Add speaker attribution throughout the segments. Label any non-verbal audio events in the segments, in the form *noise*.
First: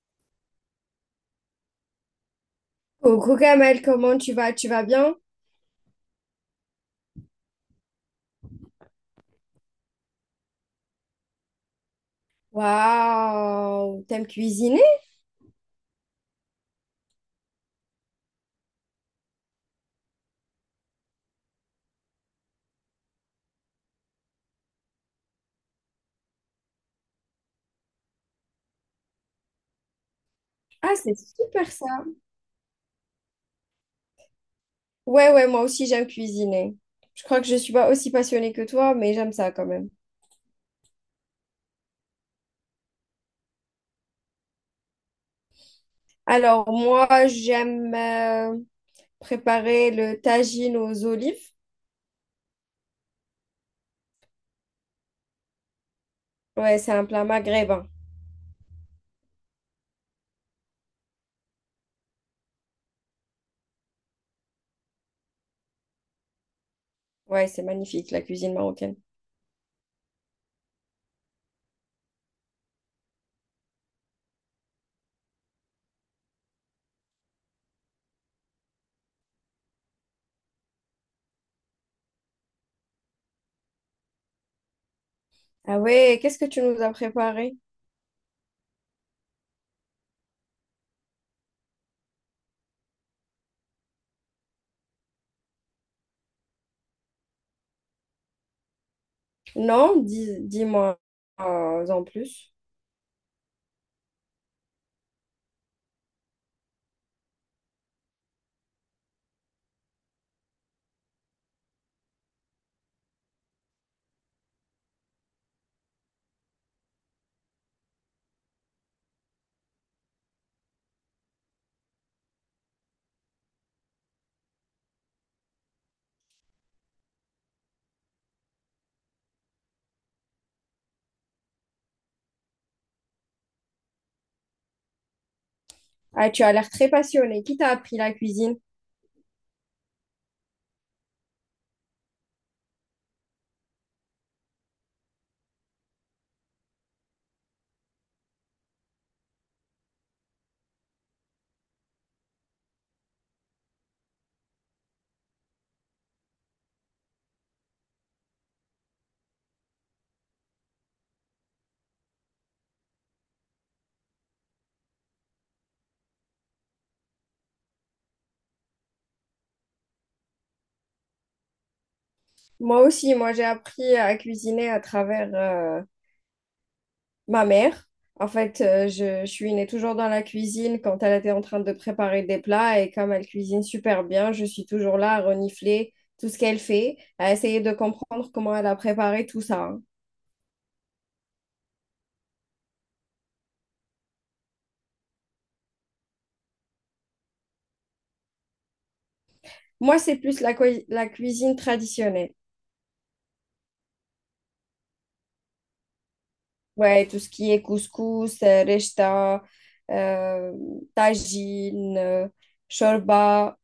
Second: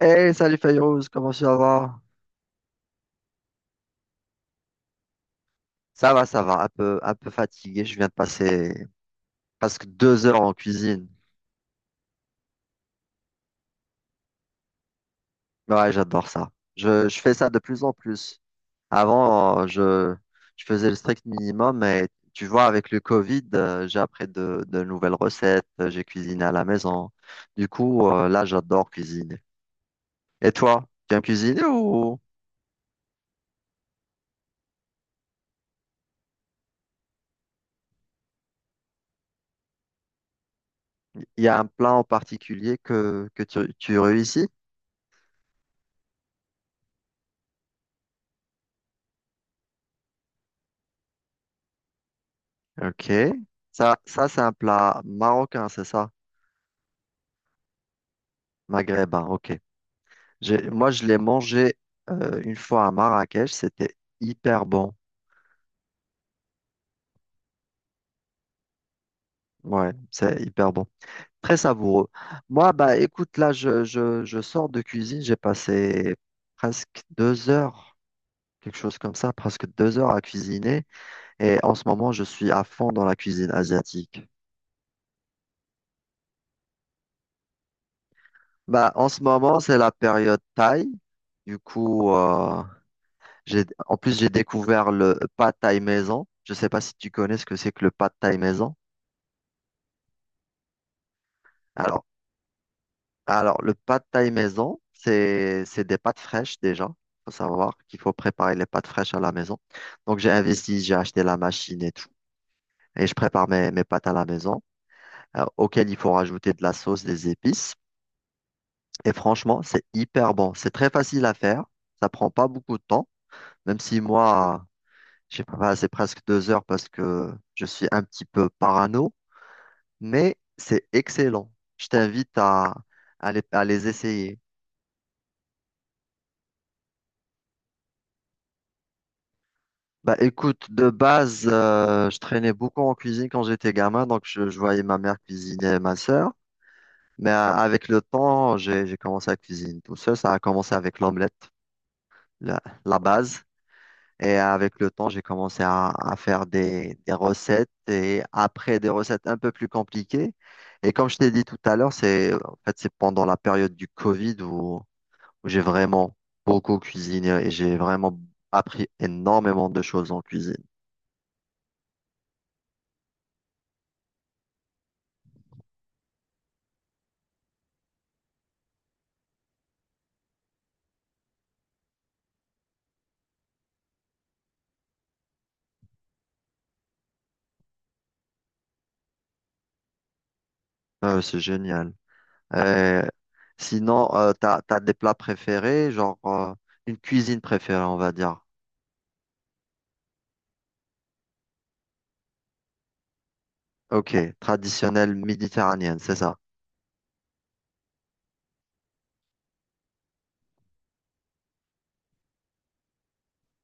Speaker 1: Hey, salut Fayrouz, comment ça va?
Speaker 2: Coucou Kamel, comment tu vas? Tu vas bien?
Speaker 1: Ça va, ça va, un peu fatigué. Je viens de passer presque 2 heures en cuisine.
Speaker 2: Waouh, t'aimes cuisiner?
Speaker 1: Ouais, j'adore ça. Je fais ça de plus en plus. Avant, je faisais le strict minimum, mais tu vois, avec le Covid, j'ai appris de nouvelles recettes, j'ai cuisiné à la maison. Du coup, là, j'adore cuisiner. Et toi,
Speaker 2: Ah,
Speaker 1: tu
Speaker 2: c'est
Speaker 1: aimes cuisiner
Speaker 2: super ça.
Speaker 1: ou
Speaker 2: Ouais, ouais, moi aussi j'aime cuisiner. Je crois que je suis pas aussi passionnée que toi, mais j'aime ça quand même.
Speaker 1: il y a un plat en particulier que tu réussis?
Speaker 2: Alors moi, j'aime préparer le tagine aux olives.
Speaker 1: Ok. Ça c'est un plat marocain, c'est ça?
Speaker 2: Ouais, c'est un plat maghrébin.
Speaker 1: Maghrébin, ok. Moi, je l'ai mangé une fois à Marrakech. C'était hyper bon.
Speaker 2: Ouais, c'est magnifique, la cuisine marocaine.
Speaker 1: Ouais, c'est hyper bon. Très savoureux. Moi, bah écoute, là, je sors de cuisine. J'ai passé presque 2 heures, quelque chose comme ça, presque 2 heures à cuisiner. Et en ce moment, je suis à fond dans la cuisine asiatique.
Speaker 2: Ah ouais, qu'est-ce que tu nous as préparé?
Speaker 1: Bah, en ce moment, c'est la période thaï. Du coup, j'ai, en plus, j'ai découvert le pad thaï maison. Je ne sais pas si tu connais ce que c'est que le pad thaï maison.
Speaker 2: Non, dis, dis-moi
Speaker 1: Alors,
Speaker 2: en plus.
Speaker 1: Alors, le pad thaï maison, c'est des pâtes fraîches déjà. Faut savoir qu'il faut préparer les pâtes fraîches à la maison. Donc, j'ai investi, j'ai acheté la machine et tout. Et je prépare mes pâtes à la maison, auxquelles il faut rajouter de la sauce, des épices. Et franchement, c'est hyper bon. C'est très facile à faire. Ça prend pas beaucoup de temps. Même si moi, je sais pas, bah, c'est presque 2 heures parce que je suis un petit peu parano. Mais c'est excellent. Je t'invite à, à les essayer.
Speaker 2: Ah, tu as l'air très passionnée. Qui t'a appris la cuisine?
Speaker 1: Bah écoute, de base, je traînais beaucoup en cuisine quand j'étais gamin, donc je voyais ma mère cuisiner et ma sœur. Mais avec le temps, j'ai commencé à cuisiner tout seul. Ça a commencé avec l'omelette, la, la base. Et avec le temps, j'ai commencé à faire des recettes et après des recettes un peu plus compliquées. Et comme je t'ai dit tout à l'heure, c'est en fait c'est pendant la période du Covid où j'ai vraiment beaucoup cuisiné et j'ai vraiment appris énormément de choses en cuisine.
Speaker 2: Moi aussi, moi j'ai appris à cuisiner à travers ma mère. En fait, je suis née toujours dans la cuisine quand elle était en train de préparer des plats et comme elle cuisine super bien, je suis toujours là à renifler tout ce qu'elle fait, à essayer de comprendre comment elle a préparé tout ça, hein.
Speaker 1: C'est génial. Euh, sinon, t'as des plats préférés, genre une cuisine préférée, on va dire.
Speaker 2: Moi, c'est plus la cuisine traditionnelle.
Speaker 1: Ok, traditionnelle méditerranéenne, c'est ça.
Speaker 2: Ouais, tout ce qui est couscous, rechta, euh, tagine, shorba.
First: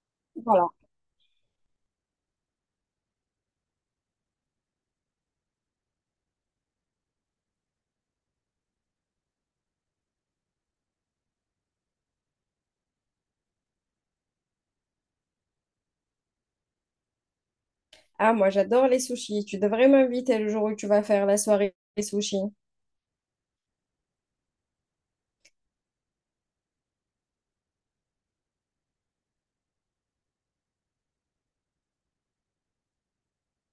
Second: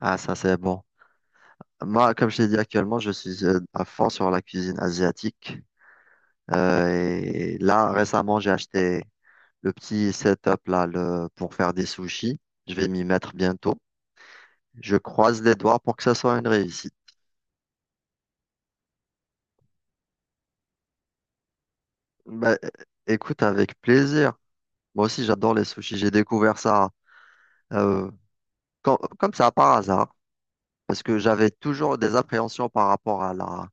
Speaker 1: Ah, ça c'est
Speaker 2: Voilà.
Speaker 1: bon. Moi, comme je t'ai dit actuellement, je suis à fond sur la cuisine asiatique. Et là, récemment, j'ai acheté le petit setup là le, pour faire des sushis. Je vais m'y mettre bientôt. Je croise les doigts pour que ça soit une réussite.
Speaker 2: Ah, moi, j'adore les sushis. Tu devrais m'inviter le jour où tu vas faire la soirée des sushis.
Speaker 1: Bah, écoute, avec plaisir. Moi aussi, j'adore les sushis. J'ai découvert ça. euh, Comme ça, par hasard, parce que j'avais toujours des appréhensions par rapport à la,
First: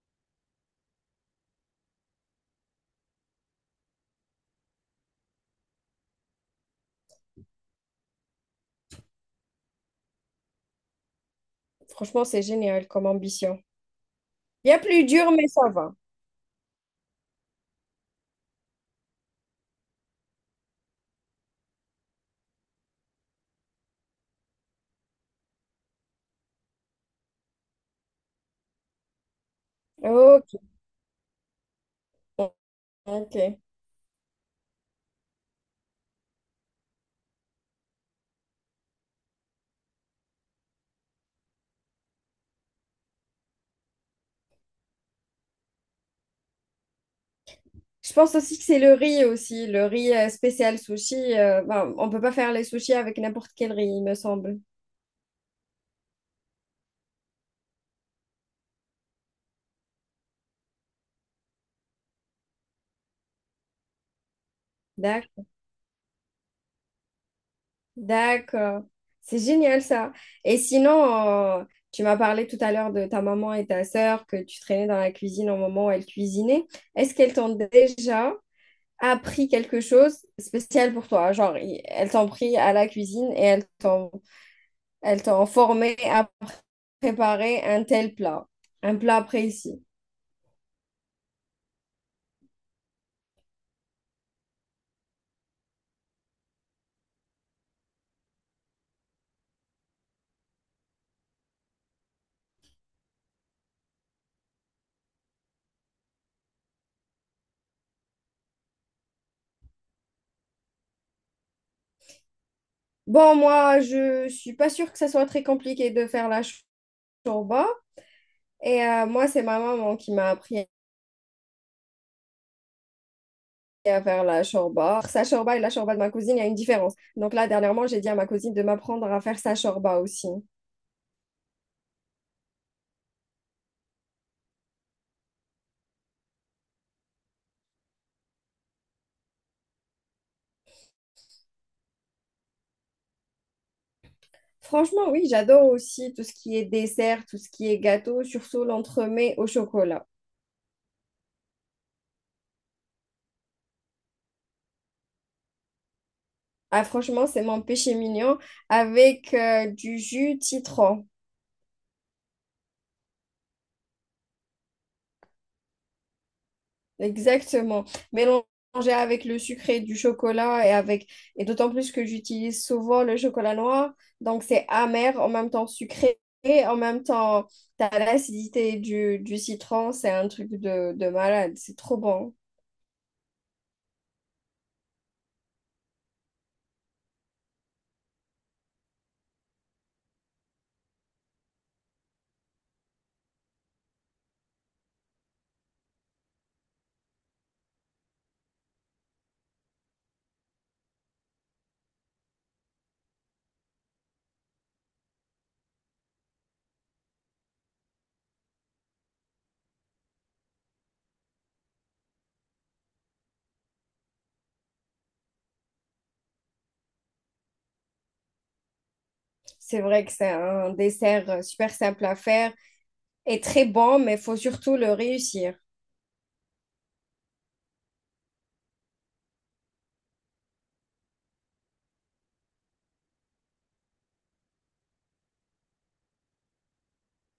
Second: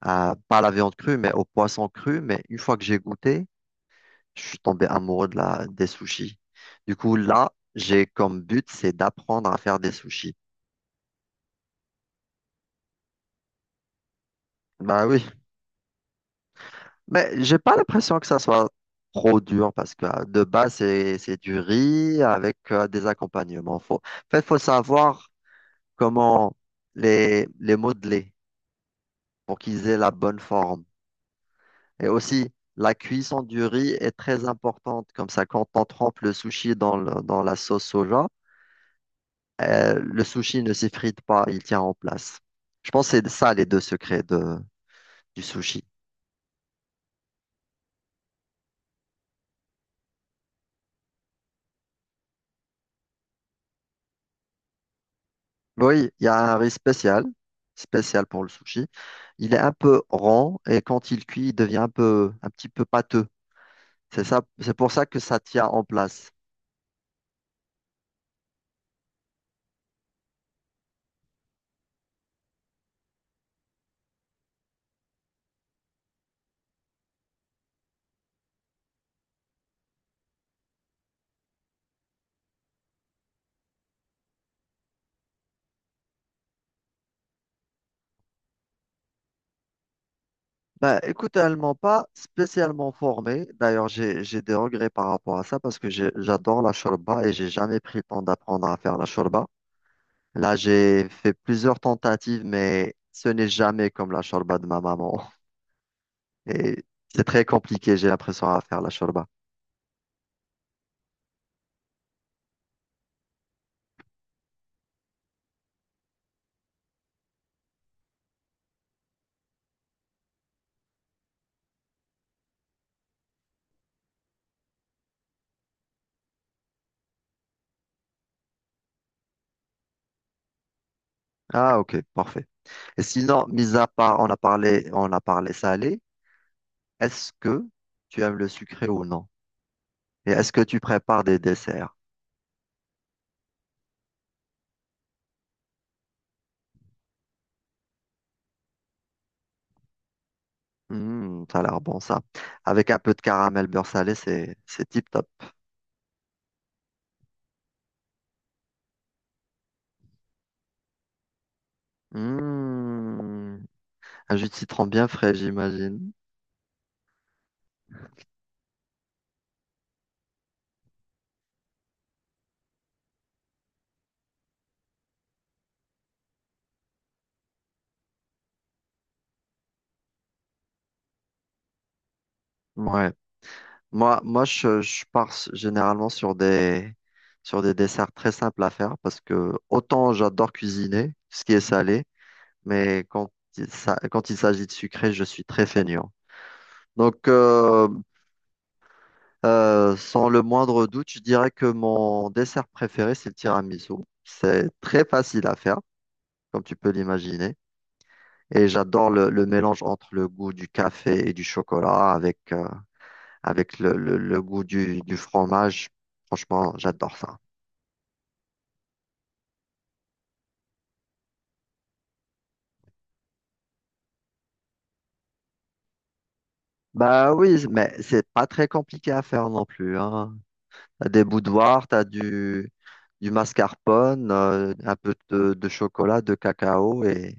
Speaker 1: à- pas à la viande crue, mais au poisson cru. Mais une fois que j'ai goûté, je suis tombé amoureux de des sushis. Du coup, là, j'ai comme but, c'est d'apprendre à faire des sushis.
Speaker 2: Franchement, c'est génial comme ambition. Il y a plus
Speaker 1: Bah oui,
Speaker 2: dur, mais ça va.
Speaker 1: mais j'ai pas l'impression que ça soit trop dur, parce que de base, c'est du riz avec des accompagnements. Faut savoir comment les modeler pour qu'ils aient la bonne
Speaker 2: Ok,
Speaker 1: forme. Et aussi, la
Speaker 2: ok.
Speaker 1: cuisson du riz est très importante. Comme ça, quand on trempe le sushi dans la sauce soja, le sushi ne s'effrite pas, il tient en place. Je pense que c'est ça les deux secrets du sushi.
Speaker 2: Je pense aussi que c'est le riz aussi. Le riz spécial sushi. Euh, ben, on peut pas faire les sushis avec n'importe quel riz, il me semble.
Speaker 1: Oui, il y a un riz spécial, spécial pour le sushi. Il est un peu rond et quand il cuit, il devient un peu, un petit peu pâteux. C'est ça, c'est pour ça que ça
Speaker 2: D'accord.
Speaker 1: tient en place.
Speaker 2: D'accord. C'est génial ça. Et sinon, tu m'as parlé tout à l'heure de ta maman et ta sœur que tu traînais dans la cuisine au moment où elles cuisinaient. Est-ce qu'elles t'ont déjà appris quelque chose spécial pour toi? Genre, elles t'ont pris à la cuisine et elles t'ont formé à préparer un tel plat, un plat précis.
Speaker 1: Bah, écoute, elle m'a pas spécialement formé. D'ailleurs, j'ai des regrets par rapport à ça parce que j'adore la shorba et j'ai jamais pris le temps d'apprendre à faire la shorba. Là, j'ai fait plusieurs tentatives, mais ce n'est jamais comme la shorba de ma maman. *laughs* Et c'est très compliqué, j'ai l'impression, à faire la shorba.
Speaker 2: Bon, moi, je suis pas sûre que ça soit très compliqué de faire la chorba. Et moi, c'est ma maman qui m'a appris à faire la chorba. Sa chorba et la chorba de ma cousine, il y a une différence. Donc là, dernièrement, j'ai dit à ma cousine de m'apprendre à faire sa chorba aussi.
Speaker 1: Ah, ok, parfait. Et sinon, mis à part, on a parlé salé, est-ce que tu aimes le sucré ou non? Et est-ce que tu prépares des desserts?
Speaker 2: Franchement, oui, j'adore aussi tout ce qui est dessert, tout ce qui est gâteau, surtout l'entremets au chocolat.
Speaker 1: Hmm, ça a l'air bon ça. Avec un peu de caramel beurre salé, c'est tip top.
Speaker 2: Ah, franchement, c'est mon péché mignon avec du jus citron.
Speaker 1: Hmm, un jus de citron bien frais, j'imagine.
Speaker 2: Exactement. Mélanger avec le sucré du chocolat et avec et d'autant plus que j'utilise souvent le chocolat noir, donc c'est amer en même temps sucré et en même temps t'as l'acidité du citron, c'est un truc de malade, c'est trop bon.
Speaker 1: Ouais. Moi, je pars généralement sur sur des desserts très simples à faire parce que autant j'adore cuisiner, ce qui est salé, mais quand quand il s'agit de sucré, je suis très feignant. Donc, sans le moindre doute, je dirais que mon dessert préféré, c'est le tiramisu. C'est très facile à faire, comme tu peux l'imaginer. Et j'adore le mélange entre le goût du café et du chocolat avec, avec le goût du fromage. Franchement, j'adore ça.
Speaker 2: C'est vrai que c'est un dessert super simple à faire et très bon, mais faut surtout le réussir.
Speaker 1: Bah oui, mais c'est pas très compliqué à faire non plus, hein. T'as des boudoirs, du mascarpone, un peu de chocolat, de cacao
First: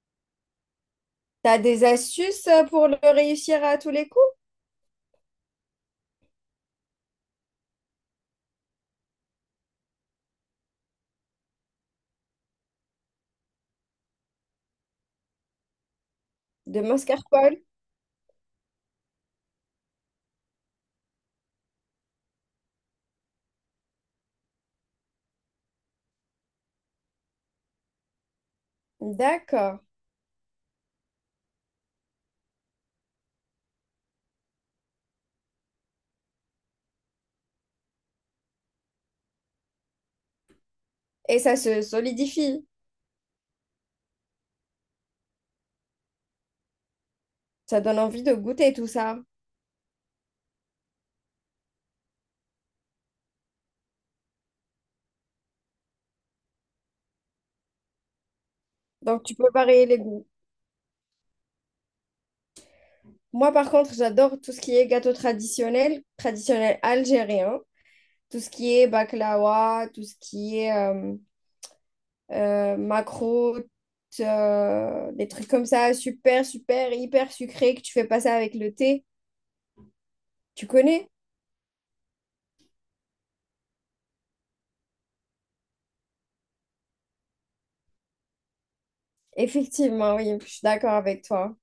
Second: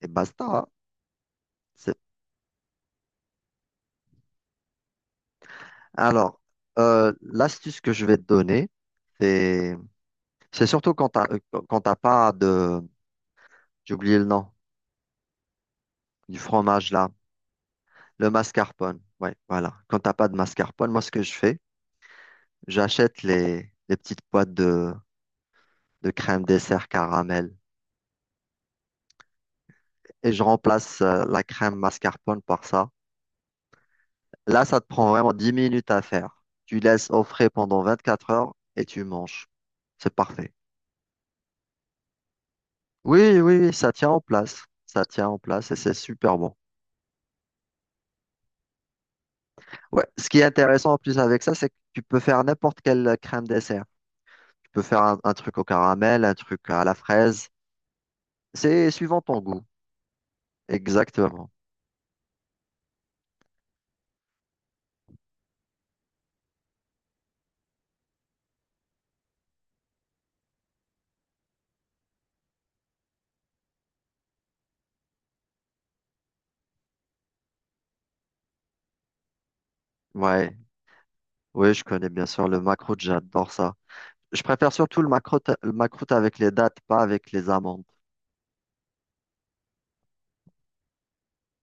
Speaker 1: et basta. Hein.
Speaker 2: T'as des
Speaker 1: C'est
Speaker 2: astuces pour le réussir à tous les coups?
Speaker 1: Alors, l'astuce que je vais te donner, c'est c'est surtout quand t'as pas de j'ai oublié le nom du
Speaker 2: De
Speaker 1: fromage là,
Speaker 2: mascarpone?
Speaker 1: le mascarpone. Ouais, voilà. Quand t'as pas de mascarpone, moi ce que je fais, j'achète les petites boîtes de crème dessert caramel
Speaker 2: D'accord.
Speaker 1: et je remplace la crème mascarpone par ça. Là, ça te prend vraiment 10 minutes à faire. Tu laisses au frais pendant 24 heures et tu manges. C'est parfait.
Speaker 2: Et ça se solidifie.
Speaker 1: Oui, ça tient en place. Ça tient en place et c'est super bon.
Speaker 2: Ça donne envie de goûter tout ça.
Speaker 1: Ouais, ce qui est intéressant en plus avec ça, c'est que tu peux faire n'importe quelle crème dessert. Tu peux faire un truc au caramel, un truc à la fraise. C'est suivant
Speaker 2: Donc tu
Speaker 1: ton
Speaker 2: peux
Speaker 1: goût.
Speaker 2: varier les goûts.
Speaker 1: Exactement.
Speaker 2: Moi par contre, j'adore tout ce qui est gâteau traditionnel, traditionnel algérien, tout ce qui est baklawa, tout ce qui est macro, des trucs comme ça, super, super, hyper sucrés que tu fais passer avec le thé.
Speaker 1: Ouais,
Speaker 2: Tu connais?
Speaker 1: oui, je connais bien sûr le macroute, j'adore ça. Je préfère surtout le macroute avec les dattes, pas avec les amandes.
Speaker 2: Effectivement, oui, je suis d'accord avec toi.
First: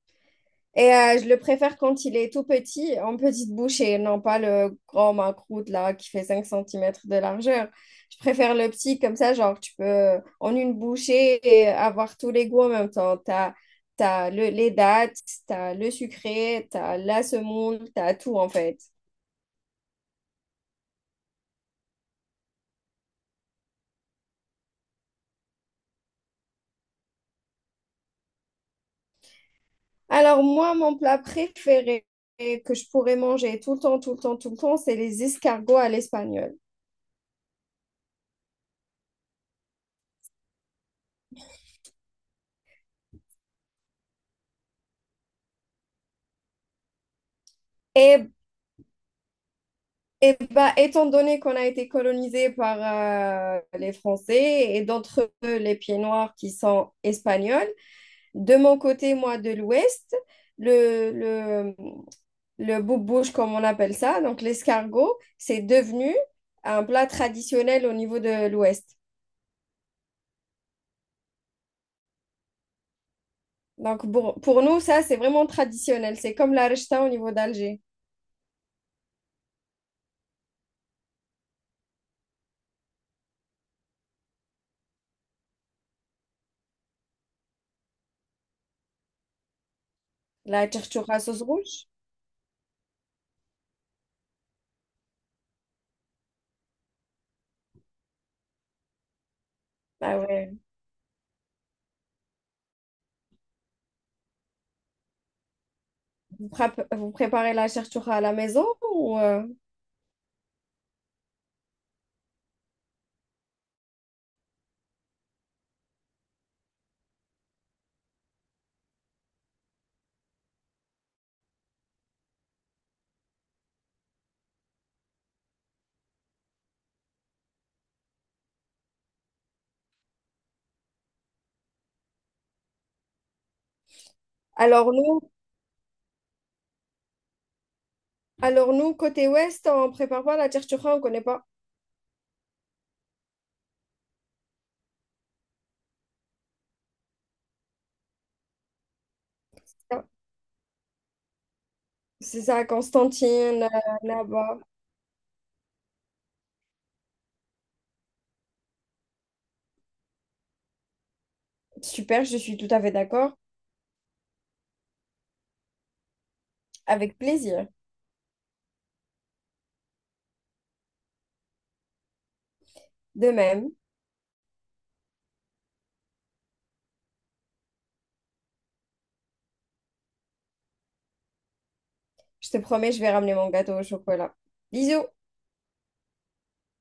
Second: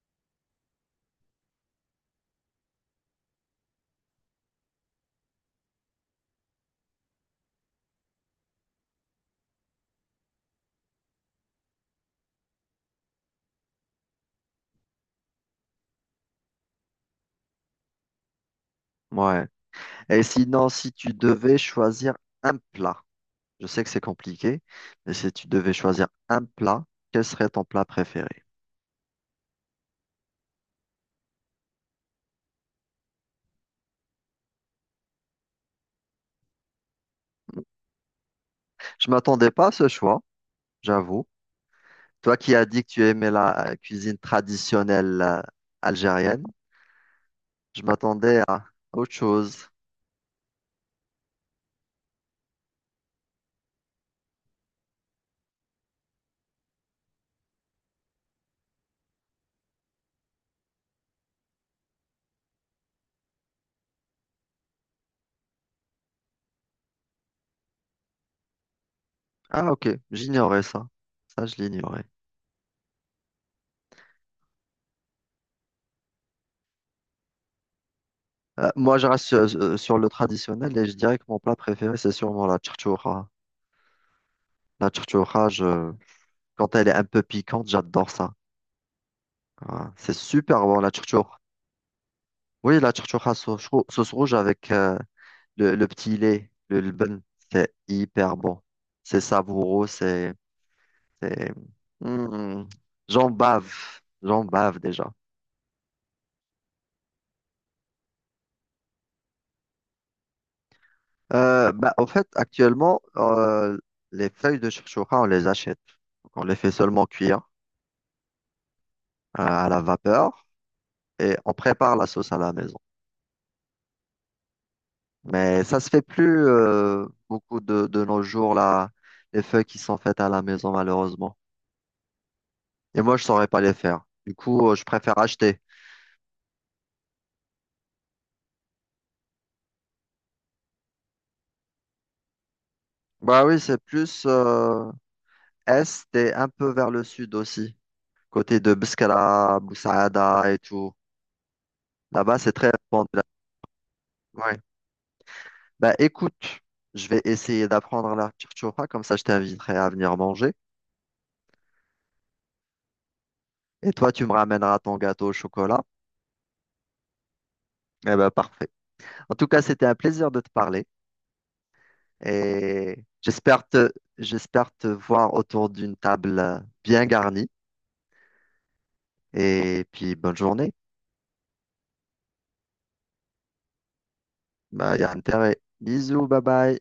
Speaker 2: Et je le préfère quand il est tout petit, en petite bouche, et non pas le grand macroute là qui fait 5 centimètres de largeur. Je préfère le petit comme ça, genre tu peux en une bouchée et avoir tous les goûts en même temps. T'as les dattes, t'as le sucré, t'as la semoule, t'as tout en fait.
Speaker 1: Ouais. Et sinon, si tu devais choisir un plat, je sais que c'est compliqué, mais si tu devais choisir un plat, quel serait ton plat préféré?
Speaker 2: Alors moi, mon plat préféré que je pourrais manger tout le temps, tout le temps, tout le temps, c'est les escargots à l'espagnol.
Speaker 1: Je m'attendais pas à ce choix, j'avoue. Toi qui as dit que tu aimais la cuisine traditionnelle algérienne, je
Speaker 2: Et,
Speaker 1: m'attendais à autre chose.
Speaker 2: bah, étant donné qu'on a été colonisé par les Français et d'entre eux les pieds noirs qui sont espagnols, de mon côté, moi, de l'Ouest, le, le, le boubouche, comme on appelle ça, donc l'escargot, c'est devenu un plat traditionnel au niveau de l'Ouest.
Speaker 1: Ah, ok, j'ignorais ça. Ça, je l'ignorais.
Speaker 2: Donc pour nous, ça, c'est vraiment traditionnel. C'est comme la rechta au niveau d'Alger.
Speaker 1: Moi, je reste sur, sur le traditionnel et je dirais que mon plat préféré, c'est sûrement la charchoura. La charchoura, quand elle est un peu piquante, j'adore ça. Ah, c'est super
Speaker 2: La
Speaker 1: bon, la
Speaker 2: chertura
Speaker 1: tchourtchour.
Speaker 2: sauce rouge?
Speaker 1: Oui, la tchourtchour à sauce rouge avec le petit lait, le lbn, c'est hyper bon. C'est savoureux,
Speaker 2: Ah
Speaker 1: c'est...
Speaker 2: ouais.
Speaker 1: c'est- Hmm, j'en bave, j'en bave déjà.
Speaker 2: Vous préparez la chertura à la maison ou
Speaker 1: Bah, au fait, actuellement, les feuilles de tchourtchoura, on les achète. Donc, on les fait seulement cuire à la vapeur et on prépare la sauce à la maison. Mais ça se fait plus beaucoup de nos jours, là, les feuilles qui sont faites à la maison, malheureusement. Et moi, je saurais pas les faire. Du coup, je
Speaker 2: Alors
Speaker 1: préfère
Speaker 2: nous,
Speaker 1: acheter.
Speaker 2: alors nous, côté ouest, on prépare pas la chertura, on connaît pas.
Speaker 1: Bah oui, c'est plus est et un peu vers le sud aussi. Côté de Beskala,
Speaker 2: Ah,
Speaker 1: Boussaada et tout. Là-bas,
Speaker 2: c'est
Speaker 1: c'est
Speaker 2: ça, à
Speaker 1: très répandu. Là.
Speaker 2: Constantine,
Speaker 1: Ouais.
Speaker 2: là-bas.
Speaker 1: Bah écoute, je vais essayer d'apprendre la choufa, comme ça je t'inviterai à venir manger.
Speaker 2: Super, je suis tout à fait d'accord.
Speaker 1: Et toi, tu me ramèneras ton gâteau au chocolat.
Speaker 2: Avec plaisir.
Speaker 1: Eh ben parfait. En tout cas, c'était un plaisir de te parler. Et
Speaker 2: De même,
Speaker 1: j'espère te voir autour d'une table bien garnie. Et puis, bonne journée.
Speaker 2: je te promets, je vais ramener mon gâteau au chocolat.
Speaker 1: Bah, y
Speaker 2: Bisous!
Speaker 1: a intérêt. Bisous, bye bye.